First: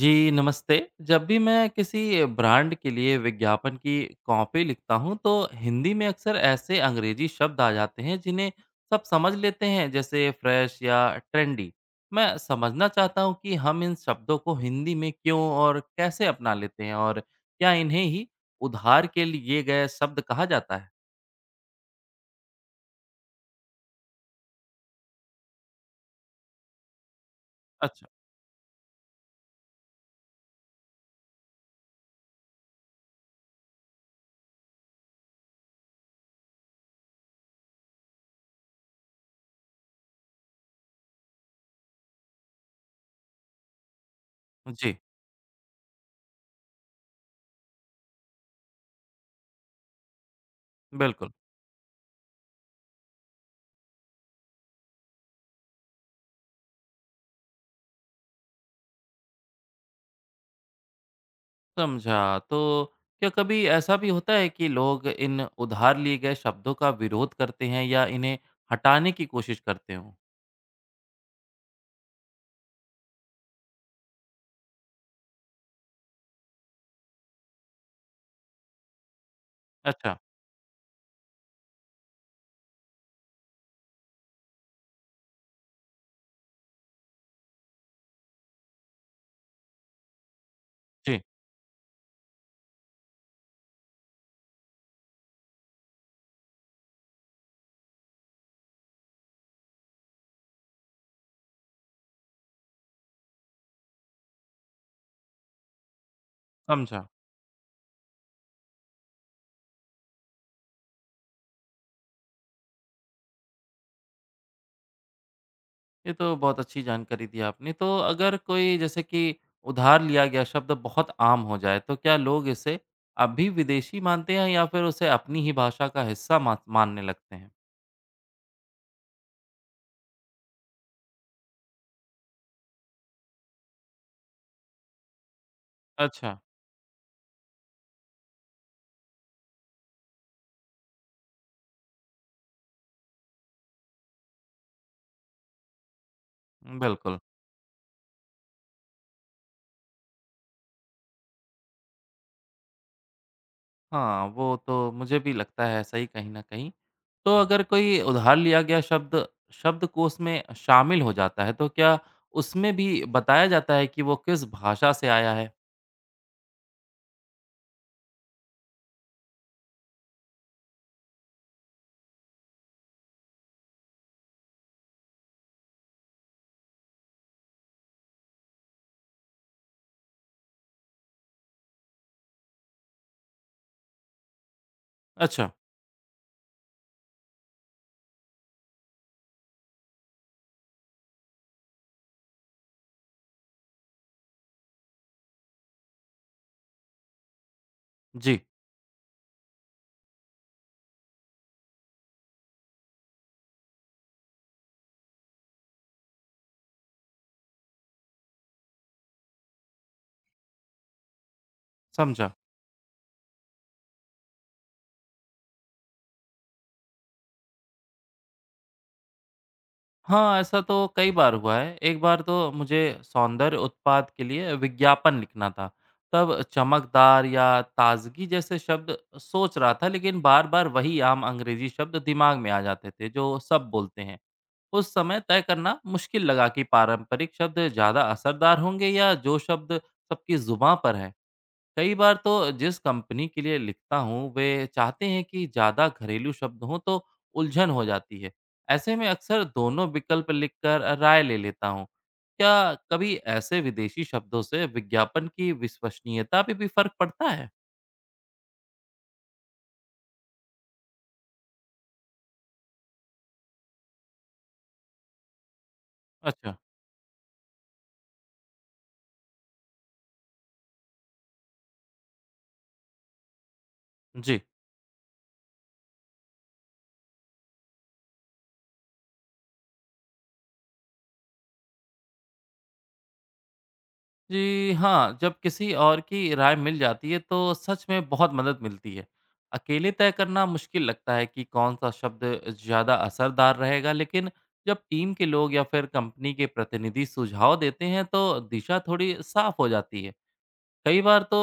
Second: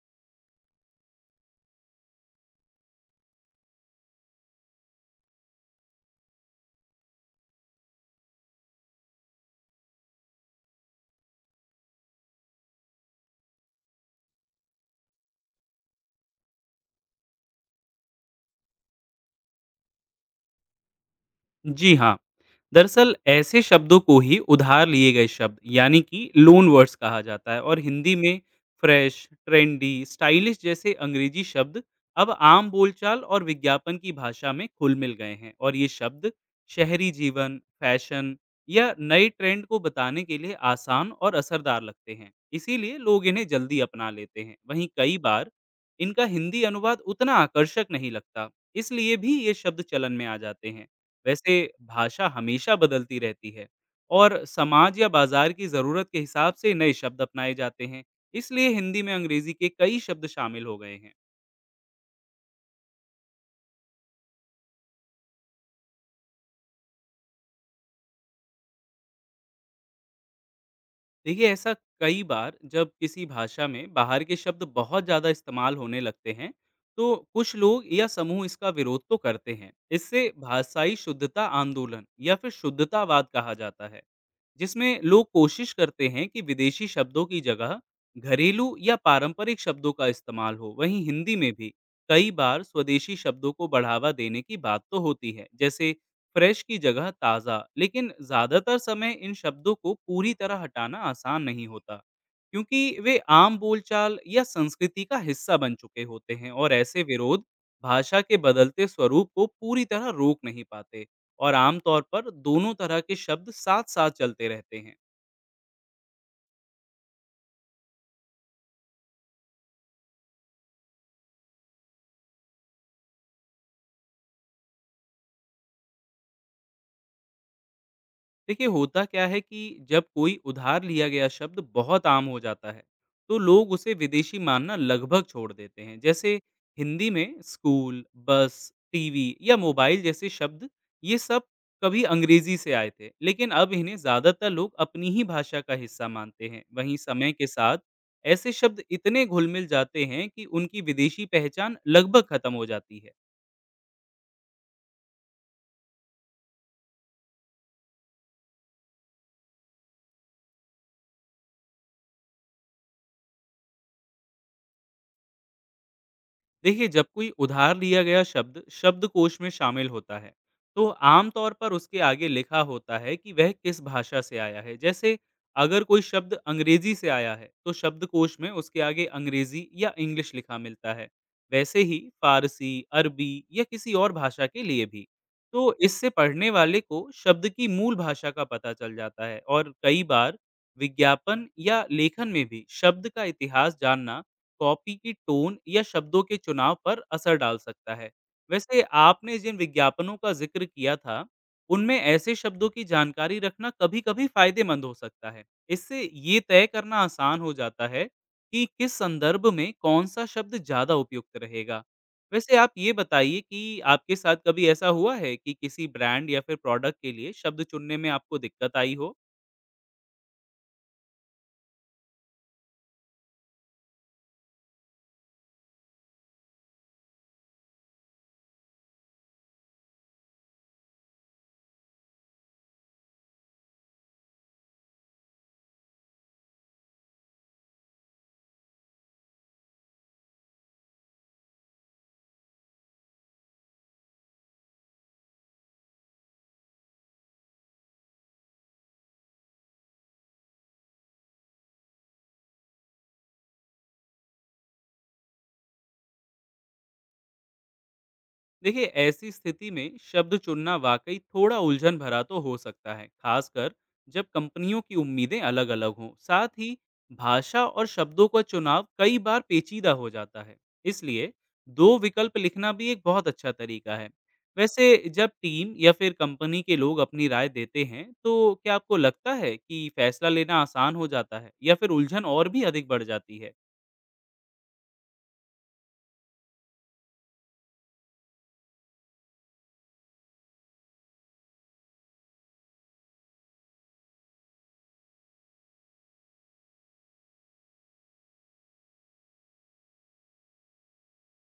जी नमस्ते। जब भी मैं किसी ब्रांड के लिए विज्ञापन की कॉपी लिखता हूँ तो हिंदी में अक्सर ऐसे अंग्रेजी शब्द आ जाते हैं जिन्हें सब समझ लेते हैं, जैसे फ्रेश या ट्रेंडी। मैं समझना चाहता हूँ कि हम इन शब्दों को हिंदी में क्यों और कैसे अपना लेते हैं, और क्या इन्हें ही उधार के लिए गए शब्द कहा जाता है? जी हाँ। दरअसल ऐसे शब्दों को ही उधार लिए गए शब्द यानी कि लोन वर्ड्स कहा जाता है, और अच्छा। हिंदी में फ्रेश, ट्रेंडी, स्टाइलिश जैसे अंग्रेजी शब्द अब आम बोलचाल और विज्ञापन की भाषा में घुल मिल गए हैं। और ये शब्द शहरी जीवन, फैशन या नए ट्रेंड को बताने के लिए आसान और असरदार लगते हैं। इसीलिए लोग इन्हें जल्दी अपना लेते हैं। वहीं जी। कई बार इनका हिंदी अनुवाद उतना आकर्षक नहीं लगता, इसलिए भी ये शब्द चलन में आ जाते हैं। बिल्कुल। वैसे भाषा हमेशा बदलती रहती है, और समाज या बाजार की ज़रूरत के हिसाब से नए शब्द अपनाए जाते हैं। इसलिए हिंदी में अंग्रेजी के कई शब्द शामिल हो गए हैं। समझा। तो क्या कभी ऐसा भी होता है कि लोग इन उधार लिए गए शब्दों का विरोध करते हैं या इन्हें हटाने की कोशिश करते हों? देखिए, ऐसा कई बार जब किसी भाषा में बाहर के शब्द बहुत ज़्यादा इस्तेमाल होने लगते हैं, तो कुछ लोग या समूह इसका विरोध तो करते हैं। अच्छा, इससे भाषाई शुद्धता आंदोलन या फिर शुद्धतावाद कहा जाता है, जिसमें लोग कोशिश करते हैं कि विदेशी शब्दों की जगह घरेलू या पारंपरिक शब्दों का इस्तेमाल हो। वहीं जी, हिंदी में भी कई बार स्वदेशी शब्दों को बढ़ावा देने की बात तो होती है, जैसे फ्रेश की जगह ताज़ा। लेकिन ज़्यादातर समय इन शब्दों को पूरी तरह हटाना आसान नहीं होता, क्योंकि वे आम बोलचाल या संस्कृति का हिस्सा बन चुके होते हैं। और ऐसे समझा। विरोध भाषा के बदलते स्वरूप को पूरी तरह रोक नहीं पाते, और आमतौर पर दोनों तरह के शब्द साथ साथ चलते रहते हैं। ये तो बहुत अच्छी जानकारी दी आपने। तो अगर कोई जैसे कि उधार लिया गया शब्द बहुत आम हो जाए, तो क्या लोग इसे अब भी विदेशी मानते हैं या फिर उसे अपनी ही भाषा का हिस्सा मा मानने लगते हैं? देखिए, होता क्या है कि जब कोई उधार लिया गया शब्द बहुत आम हो जाता है, तो लोग उसे विदेशी मानना लगभग छोड़ देते हैं। जैसे अच्छा, हिंदी में स्कूल, बस, टीवी या मोबाइल जैसे शब्द, ये सब कभी अंग्रेजी से आए थे, लेकिन अब इन्हें ज़्यादातर लोग अपनी ही भाषा का हिस्सा मानते हैं। वहीं बिल्कुल। समय के साथ ऐसे शब्द इतने घुल मिल जाते हैं कि उनकी विदेशी पहचान लगभग खत्म हो जाती है। हाँ, वो तो मुझे भी लगता है ऐसा ही कहीं न कहीं। तो अगर कोई उधार लिया गया शब्द शब्दकोश में शामिल हो जाता है, तो क्या उसमें भी बताया जाता है कि वो किस भाषा से आया है? देखिए, जब कोई उधार लिया गया शब्द शब्दकोश में शामिल होता है, तो आमतौर पर उसके आगे लिखा होता है कि वह किस भाषा से आया है। जैसे अगर कोई शब्द अंग्रेजी से आया है, तो शब्दकोश में उसके आगे अंग्रेजी या इंग्लिश लिखा मिलता है। वैसे ही फारसी, अरबी या किसी और भाषा के लिए भी। अच्छा, तो इससे पढ़ने वाले को शब्द की मूल भाषा का पता चल जाता है। और कई बार विज्ञापन या लेखन में भी शब्द का इतिहास जानना कॉपी की टोन या शब्दों के चुनाव पर असर डाल सकता है। जी, वैसे, आपने जिन विज्ञापनों का जिक्र किया था, उनमें ऐसे शब्दों की जानकारी रखना कभी-कभी फायदेमंद हो सकता है। इससे ये तय करना आसान हो जाता है कि किस संदर्भ में कौन-सा शब्द ज़्यादा उपयुक्त रहेगा। समझा। वैसे आप ये बताइए कि आपके साथ कभी ऐसा हुआ है कि किसी ब्रांड या फिर प्रोडक्ट के लिए शब्द चुनने में आपको दिक्कत आई हो? हाँ, ऐसा तो कई बार हुआ है। एक बार तो मुझे सौंदर्य उत्पाद के लिए विज्ञापन लिखना था। तब चमकदार या ताज़गी जैसे शब्द सोच रहा था, लेकिन बार-बार वही आम अंग्रेज़ी शब्द दिमाग में आ जाते थे, जो सब बोलते हैं। उस समय तय करना मुश्किल लगा कि पारंपरिक शब्द ज़्यादा असरदार होंगे या जो शब्द सबकी जुबां पर हैं। कई बार तो जिस कंपनी के लिए लिखता हूँ वे चाहते हैं कि ज़्यादा घरेलू शब्द हों तो उलझन हो जाती है। ऐसे में अक्सर दोनों विकल्प लिखकर राय ले लेता हूँ। क्या कभी ऐसे विदेशी शब्दों से विज्ञापन की विश्वसनीयता पे भी फर्क पड़ता है? देखिए, ऐसी स्थिति में शब्द चुनना वाकई थोड़ा उलझन भरा तो हो सकता है, खासकर जब कंपनियों की उम्मीदें अलग अलग हों। साथ अच्छा, ही भाषा और शब्दों का चुनाव कई बार पेचीदा हो जाता है, इसलिए दो विकल्प लिखना भी एक बहुत अच्छा तरीका है। जी। वैसे जब टीम या फिर कंपनी के लोग अपनी राय देते हैं, तो क्या आपको लगता है कि फैसला लेना आसान हो जाता है या फिर उलझन और भी अधिक बढ़ जाती है? जी हाँ, जब किसी और की राय मिल जाती है तो सच में बहुत मदद मिलती है। अकेले तय करना मुश्किल लगता है कि कौन-सा शब्द ज़्यादा असरदार रहेगा, लेकिन जब टीम के लोग या फिर कंपनी के प्रतिनिधि सुझाव देते हैं तो दिशा थोड़ी साफ हो जाती है। कई बार तो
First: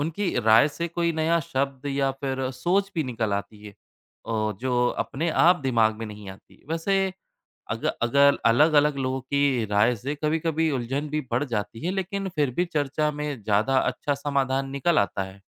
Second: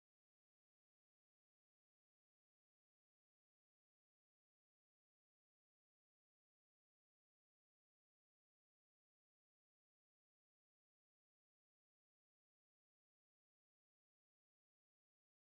उनकी राय से कोई नया शब्द या फिर सोच भी निकल आती है, और जो अपने आप दिमाग में नहीं आती। वैसे अग अगर अलग-अलग लोगों की राय से कभी-कभी उलझन भी बढ़ जाती है, लेकिन फिर भी चर्चा में ज़्यादा अच्छा समाधान निकल आता है।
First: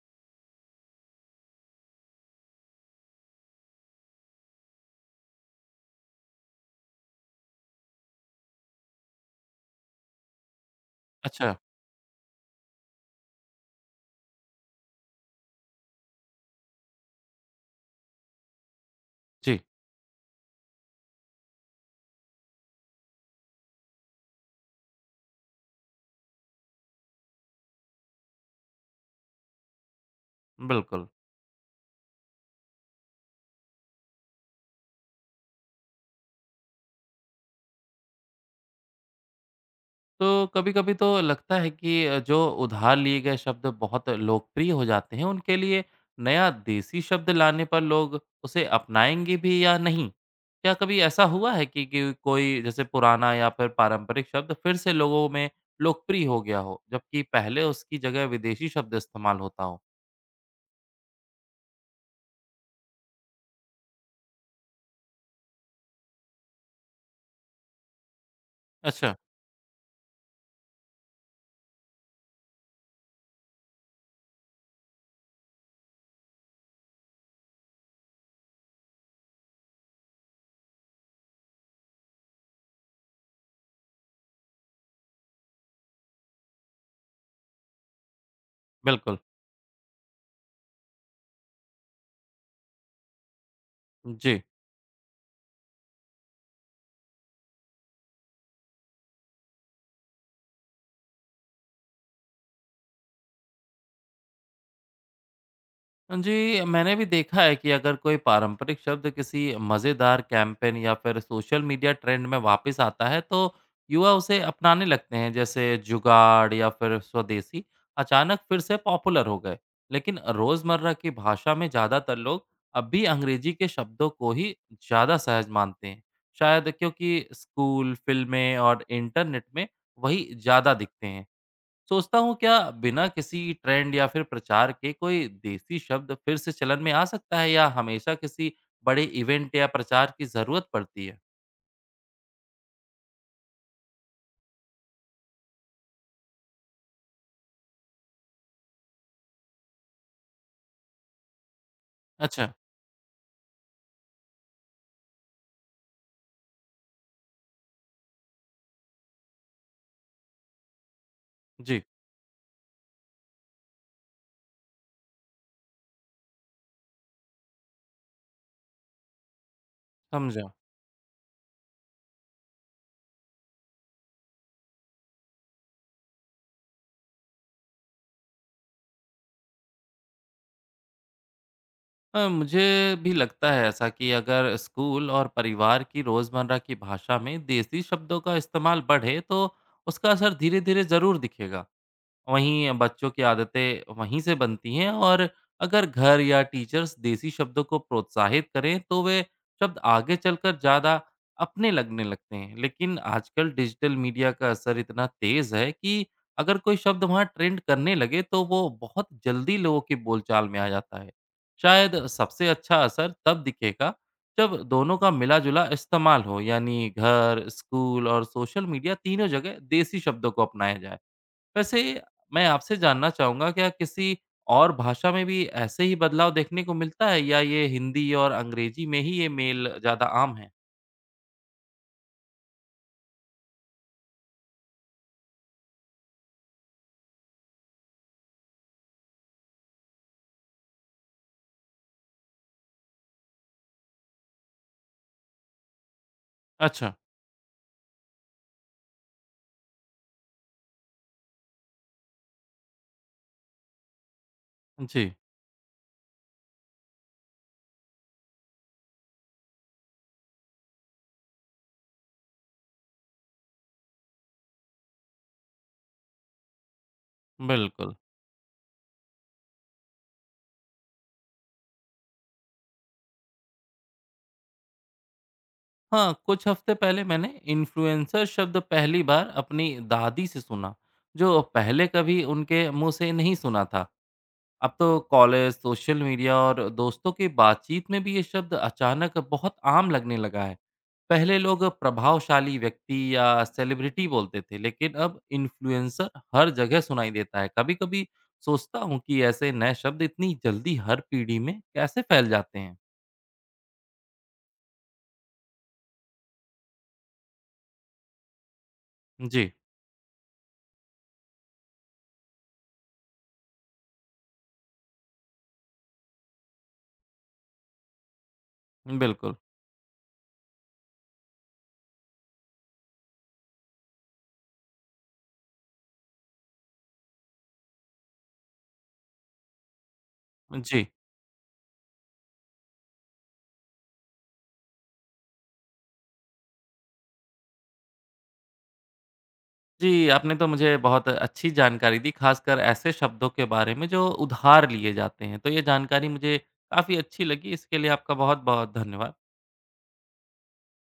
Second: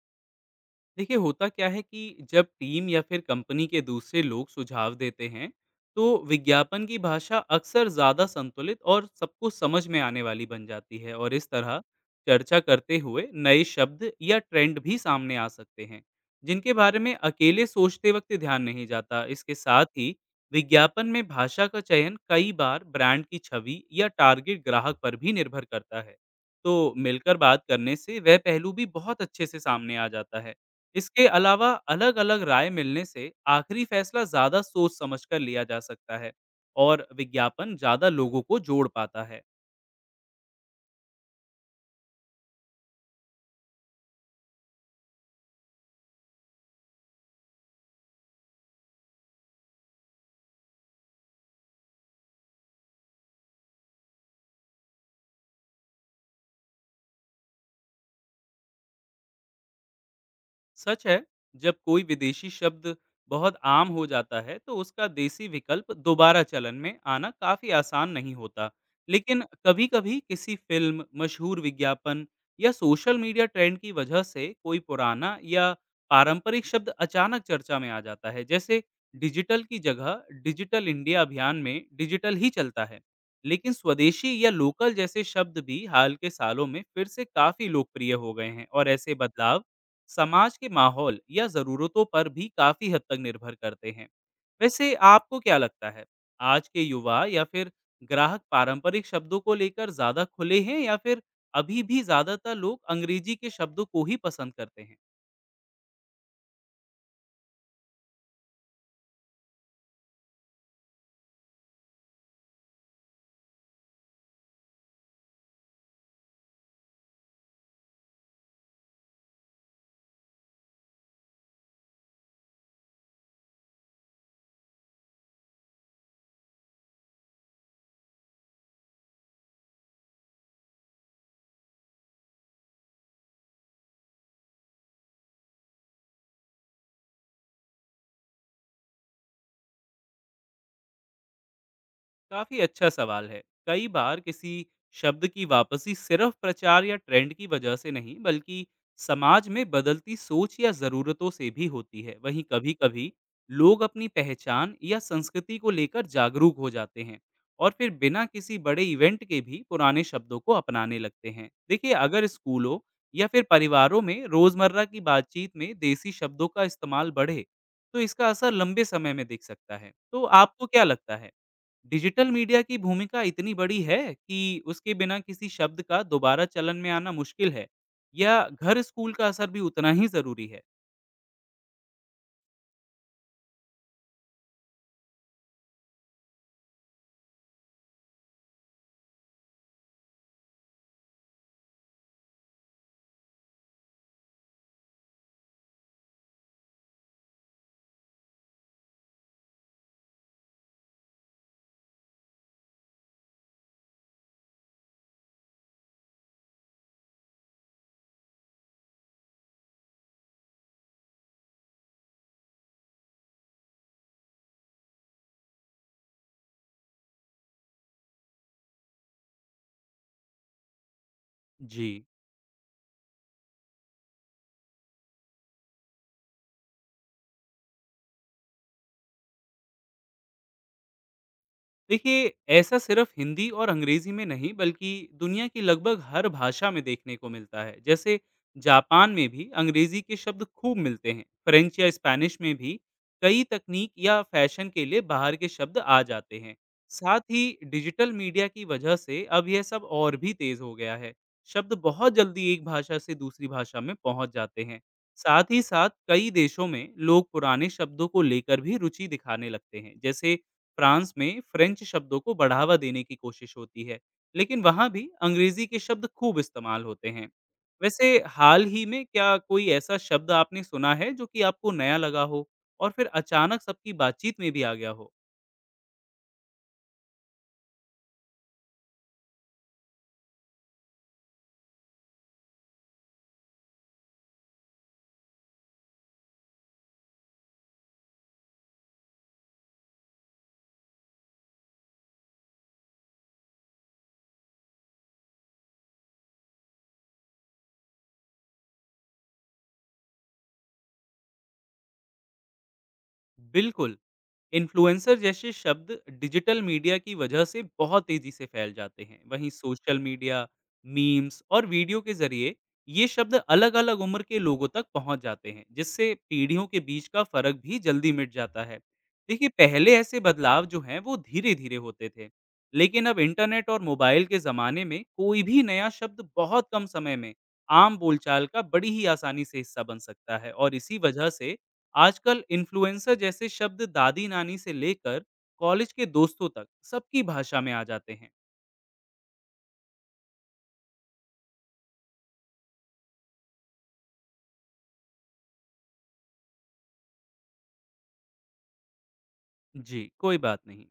देखिए, होता क्या है कि जब टीम या फिर कंपनी के दूसरे लोग सुझाव देते हैं, तो विज्ञापन की भाषा अक्सर ज़्यादा संतुलित और सबको समझ में आने वाली बन जाती है। और इस अच्छा, तरह चर्चा करते हुए नए शब्द या ट्रेंड भी सामने आ सकते हैं, जिनके बारे में अकेले सोचते वक्त ध्यान नहीं जाता। इसके जी, साथ ही विज्ञापन में भाषा का चयन कई बार ब्रांड की छवि या टारगेट ग्राहक पर भी निर्भर करता है, तो मिलकर बात करने से वह पहलू भी बहुत अच्छे से सामने आ जाता है। बिल्कुल। इसके अलावा अलग-अलग राय मिलने से आखिरी फैसला ज़्यादा सोच समझकर लिया जा सकता है, और विज्ञापन ज़्यादा लोगों को जोड़ पाता है। तो कभी-कभी तो लगता है कि जो उधार लिए गए शब्द बहुत लोकप्रिय हो जाते हैं, उनके लिए नया देसी शब्द लाने पर लोग उसे अपनाएँगे भी या नहीं? क्या कभी ऐसा हुआ है कि कोई जैसे पुराना या फिर पारंपरिक शब्द फिर से लोगों में लोकप्रिय हो गया हो, जबकि पहले उसकी जगह विदेशी शब्द इस्तेमाल होता हो? सच है, जब कोई विदेशी शब्द बहुत आम हो जाता है, तो उसका देसी विकल्प दोबारा चलन में आना काफी आसान नहीं होता। अच्छा, लेकिन कभी-कभी किसी फिल्म, मशहूर विज्ञापन या सोशल मीडिया ट्रेंड की वजह से कोई पुराना या पारंपरिक शब्द अचानक चर्चा में आ जाता है। जैसे डिजिटल की जगह डिजिटल इंडिया अभियान में डिजिटल ही चलता है, लेकिन स्वदेशी या लोकल जैसे शब्द भी हाल के सालों में फिर से काफी लोकप्रिय हो गए हैं। और ऐसे बिल्कुल। बदलाव समाज के माहौल या ज़रूरतों पर भी काफ़ी हद तक निर्भर करते हैं। जी। वैसे आपको क्या लगता है, आज के युवा या फिर ग्राहक पारंपरिक शब्दों को लेकर ज़्यादा खुले हैं, या फिर अभी भी ज़्यादातर लोग अंग्रेजी के शब्दों को ही पसंद करते हैं? जी, मैंने भी देखा है कि अगर कोई पारंपरिक शब्द किसी मज़ेदार कैंपेन या फिर सोशल मीडिया ट्रेंड में वापस आता है, तो युवा उसे अपनाने लगते हैं, जैसे जुगाड़ या फिर स्वदेशी अचानक फिर से पॉपुलर हो गए। लेकिन रोज़मर्रा की भाषा में ज़्यादातर लोग अब भी अंग्रेज़ी के शब्दों को ही ज़्यादा सहज मानते हैं, शायद क्योंकि स्कूल, फ़िल्में और इंटरनेट में वही ज़्यादा दिखते हैं। सोचता हूँ, क्या बिना किसी ट्रेंड या फिर प्रचार के कोई देसी शब्द फिर से चलन में आ सकता है या हमेशा किसी बड़े इवेंट या प्रचार की ज़रूरत पड़ती है? काफी अच्छा सवाल है। कई बार किसी शब्द की वापसी सिर्फ प्रचार या ट्रेंड की वजह से नहीं, बल्कि समाज में बदलती सोच या जरूरतों से भी होती है। वहीं अच्छा, कभी कभी लोग अपनी पहचान या संस्कृति को लेकर जागरूक हो जाते हैं, और फिर बिना किसी बड़े इवेंट के भी पुराने शब्दों को अपनाने लगते हैं। जी, देखिए, अगर स्कूलों या फिर परिवारों में रोजमर्रा की बातचीत में देसी शब्दों का इस्तेमाल बढ़े, तो इसका असर लंबे समय में दिख सकता है। तो समझा। आपको क्या लगता है, डिजिटल मीडिया की भूमिका इतनी बड़ी है कि उसके बिना किसी शब्द का दोबारा चलन में आना मुश्किल है, या घर स्कूल का असर भी उतना ही जरूरी है? मुझे भी लगता है ऐसा कि अगर स्कूल और परिवार की रोज़मर्रा की भाषा में देसी शब्दों का इस्तेमाल बढ़े तो उसका असर धीरे-धीरे ज़रूर दिखेगा। वहीं बच्चों की आदतें वहीं से बनती हैं, और अगर घर या टीचर्स देसी शब्दों को प्रोत्साहित करें तो वे शब्द आगे चलकर ज़्यादा अपने लगने लगते हैं। लेकिन आजकल डिजिटल मीडिया का असर इतना तेज़ है कि अगर कोई शब्द वहाँ ट्रेंड करने लगे तो वो बहुत जल्दी लोगों की बोलचाल में आ जाता है। शायद सबसे अच्छा असर तब दिखेगा जब दोनों का मिला जुला इस्तेमाल हो, यानी घर, स्कूल और सोशल मीडिया, तीनों जगह देसी शब्दों को अपनाया जाए। वैसे जी, मैं आपसे जानना चाहूँगा, क्या किसी और भाषा में भी ऐसे ही बदलाव देखने को मिलता है या ये हिंदी और अंग्रेजी में ही ये मेल ज़्यादा आम है? देखिए, ऐसा सिर्फ हिंदी और अंग्रेजी में नहीं, बल्कि दुनिया की लगभग हर भाषा में देखने को मिलता है। जैसे जापान में भी अंग्रेजी के शब्द खूब मिलते हैं, फ्रेंच या स्पेनिश में भी कई तकनीक या फैशन के लिए बाहर के शब्द आ जाते हैं। अच्छा, साथ ही डिजिटल मीडिया की वजह से अब यह सब और भी तेज हो गया है। शब्द बहुत जल्दी एक भाषा से दूसरी भाषा में पहुंच जाते हैं। जी, साथ ही साथ कई देशों में लोग पुराने शब्दों को लेकर भी रुचि दिखाने लगते हैं। जैसे फ्रांस में फ्रेंच शब्दों को बढ़ावा देने की कोशिश होती है, लेकिन वहाँ भी अंग्रेजी के शब्द खूब इस्तेमाल होते हैं। बिल्कुल। वैसे हाल ही में क्या कोई ऐसा शब्द आपने सुना है जो कि आपको नया लगा हो, और फिर अचानक सबकी बातचीत में भी आ गया हो? हाँ, कुछ हफ्ते पहले मैंने इन्फ्लुएंसर शब्द पहली बार अपनी दादी से सुना, जो पहले कभी उनके मुँह से नहीं सुना था। अब तो कॉलेज, सोशल मीडिया और दोस्तों की बातचीत में भी ये शब्द अचानक बहुत आम लगने लगा है। पहले लोग प्रभावशाली व्यक्ति या सेलिब्रिटी बोलते थे, लेकिन अब इन्फ्लुएंसर हर जगह सुनाई देता है। कभी कभी सोचता हूँ कि ऐसे नए शब्द इतनी जल्दी हर पीढ़ी में कैसे फैल जाते हैं। बिल्कुल। इन्फ्लुएंसर जैसे शब्द डिजिटल मीडिया की वजह से बहुत तेजी से फैल जाते हैं। वहीं जी, सोशल मीडिया, मीम्स और वीडियो के जरिए ये शब्द अलग अलग उम्र के लोगों तक पहुंच जाते हैं, जिससे पीढ़ियों के बीच का फर्क भी जल्दी मिट जाता है। बिल्कुल। देखिए, पहले ऐसे बदलाव जो हैं वो धीरे धीरे होते थे, लेकिन अब इंटरनेट और मोबाइल के ज़माने में कोई भी नया शब्द बहुत कम समय में आम बोलचाल का बड़ी ही आसानी से हिस्सा बन सकता है। और जी। इसी वजह से आजकल इन्फ्लुएंसर जैसे शब्द दादी नानी से लेकर कॉलेज के दोस्तों तक सबकी भाषा में आ जाते हैं। जी, आपने तो मुझे बहुत अच्छी जानकारी दी, खासकर ऐसे शब्दों के बारे में जो उधार लिए जाते हैं। तो ये जानकारी मुझे काफ़ी अच्छी लगी, इसके लिए आपका बहुत बहुत धन्यवाद। जी, कोई बात नहीं।